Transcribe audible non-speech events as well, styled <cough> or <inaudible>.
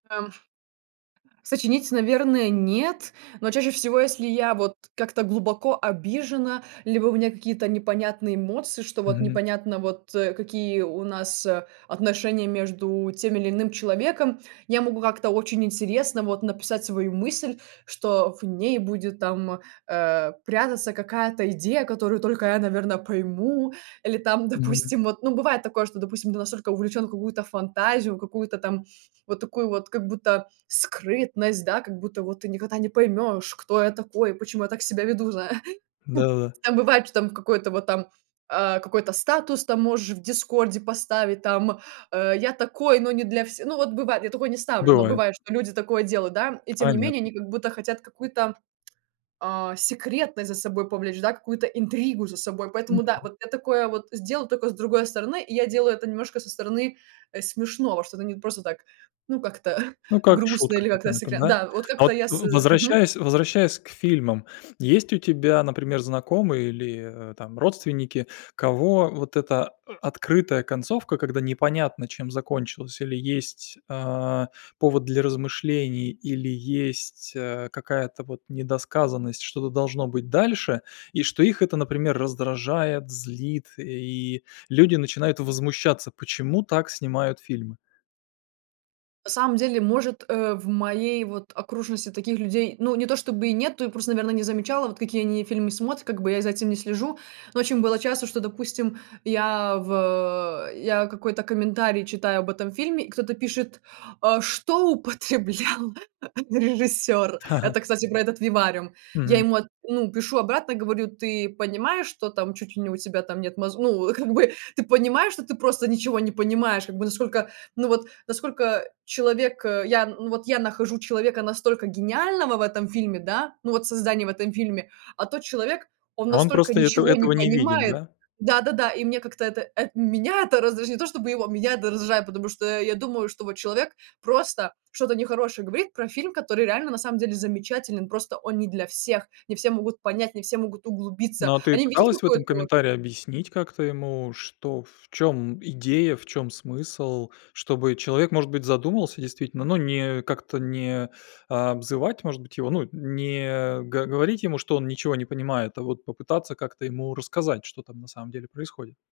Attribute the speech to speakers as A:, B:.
A: А, уф Сочинить, наверное, нет, но чаще всего, если я вот как-то глубоко обижена, либо у меня какие-то непонятные эмоции, что вот,
B: Мгм.
A: непонятно вот, э, какие у нас отношения между тем или иным человеком. Я могу как-то очень интересно вот написать свою мысль, что в ней будет там, э, прятаться какая-то идея, которую только я наверно, пойму. Или там
B: Мгм.
A: допустим вот ну бывает такое, что, допустим, ты настолько увлечен в какую-то фантазию, какую-то там вот такую вот как будто скрытность, да, как будто вот: "Ты никогда не поймешь, кто я такой, почему я так себя веду", зай
B: Да-да-да.
A: Так бывает, что там в какой-то вот там, а, какой-то статус там можешь в "Дискорде" поставить, там, э: "Я такой, но не для все" Ну вот бывает, я такое не ставлю, но
B: Бывает.
A: бывает, что люди такое делают, да, и тем не менее,
B: Понятно.
A: они как будто хотят какую-то, а, секретность за собой повлечь да, какую-то интригу за собой. Поэтому да,
B: Мгм.
A: вот я такое вот сделаю тока с другой стороны. И я делаю это немножко со стороны, э, смешного, что это не просто так, ну, как-то
B: Ну, как
A: грустно
B: шутка
A: или как-то
B: какая-то,
A: секля
B: да?
A: Да, вот
B: А,
A: как-то
B: вот
A: я с
B: в
A: Мгм.
B: возвращаясь возвращаясь к фильмам. Есть у тебя, например, знакомые или, э, там родственники, кого вот эта, э, открытая концовка, когда непонятно чем закончилась, или есть, а, повод для размышлений, или есть, а, какая-то вот недосказанность, что-то должно быть дальше, и что их это, например, раздражает, злит, и люди начинают возмущаться: "Почему так снимают фильмы?!"
A: На самом деле, может, э, в моей вот окружности таких людей ну, не то чтобы и нету, я просто, наверное, не замечала, вот какие они фильмы смотрят, как бы я за этим не слежу. Но очень было часто, что, допустим, я в я какой-то комментарий читаю об этом фильме, и кто-то пишет: "А что употреблял режиссер?" Это,
B: <laughs>
A: кстати, про этот "Вивариум". Я
B: Мгм.
A: ему от ну, пишу обратно, говорю: "Ты понимаешь, что там чуть ли не у тебя там нет моз" Ну, как бы: "Ты понимаешь, что ты просто ничего не понимаешь?" Как бы, насколько ну, вот, насколько человек, э, я, ну, вот я нахожу человека настолько гениального в этом фильме, да, ну, вот создание в этом фильме, а тот человек, он
B: А, он
A: настолько
B: просто этого
A: ничего не
B: этого не видит,
A: понимает.
B: да?
A: Да-да-да, и мне как-то это э, меня это раздражает, не то, чтобы его, меня это раздражает. Потому что я думаю, что вот человек просто что-то нехорошее говорит про фильм, который реально на самом деле замечателен, просто он не для всех. Не все могут понять, не все могут углубиться.
B: Ну, а ты
A: Они видят,
B: пыталась в
A: какое-то
B: этом
A: вот
B: комментарии объяснить как-то ему, что в чём идея, в чём смысл? Чтобы человек, может быть, задумался действительно, но не как-то не обзывать, может быть, его ну, не г говорить ему, что он ничего не понимает, а вот попытаться как-то ему рассказать, что там на самом деле происходит.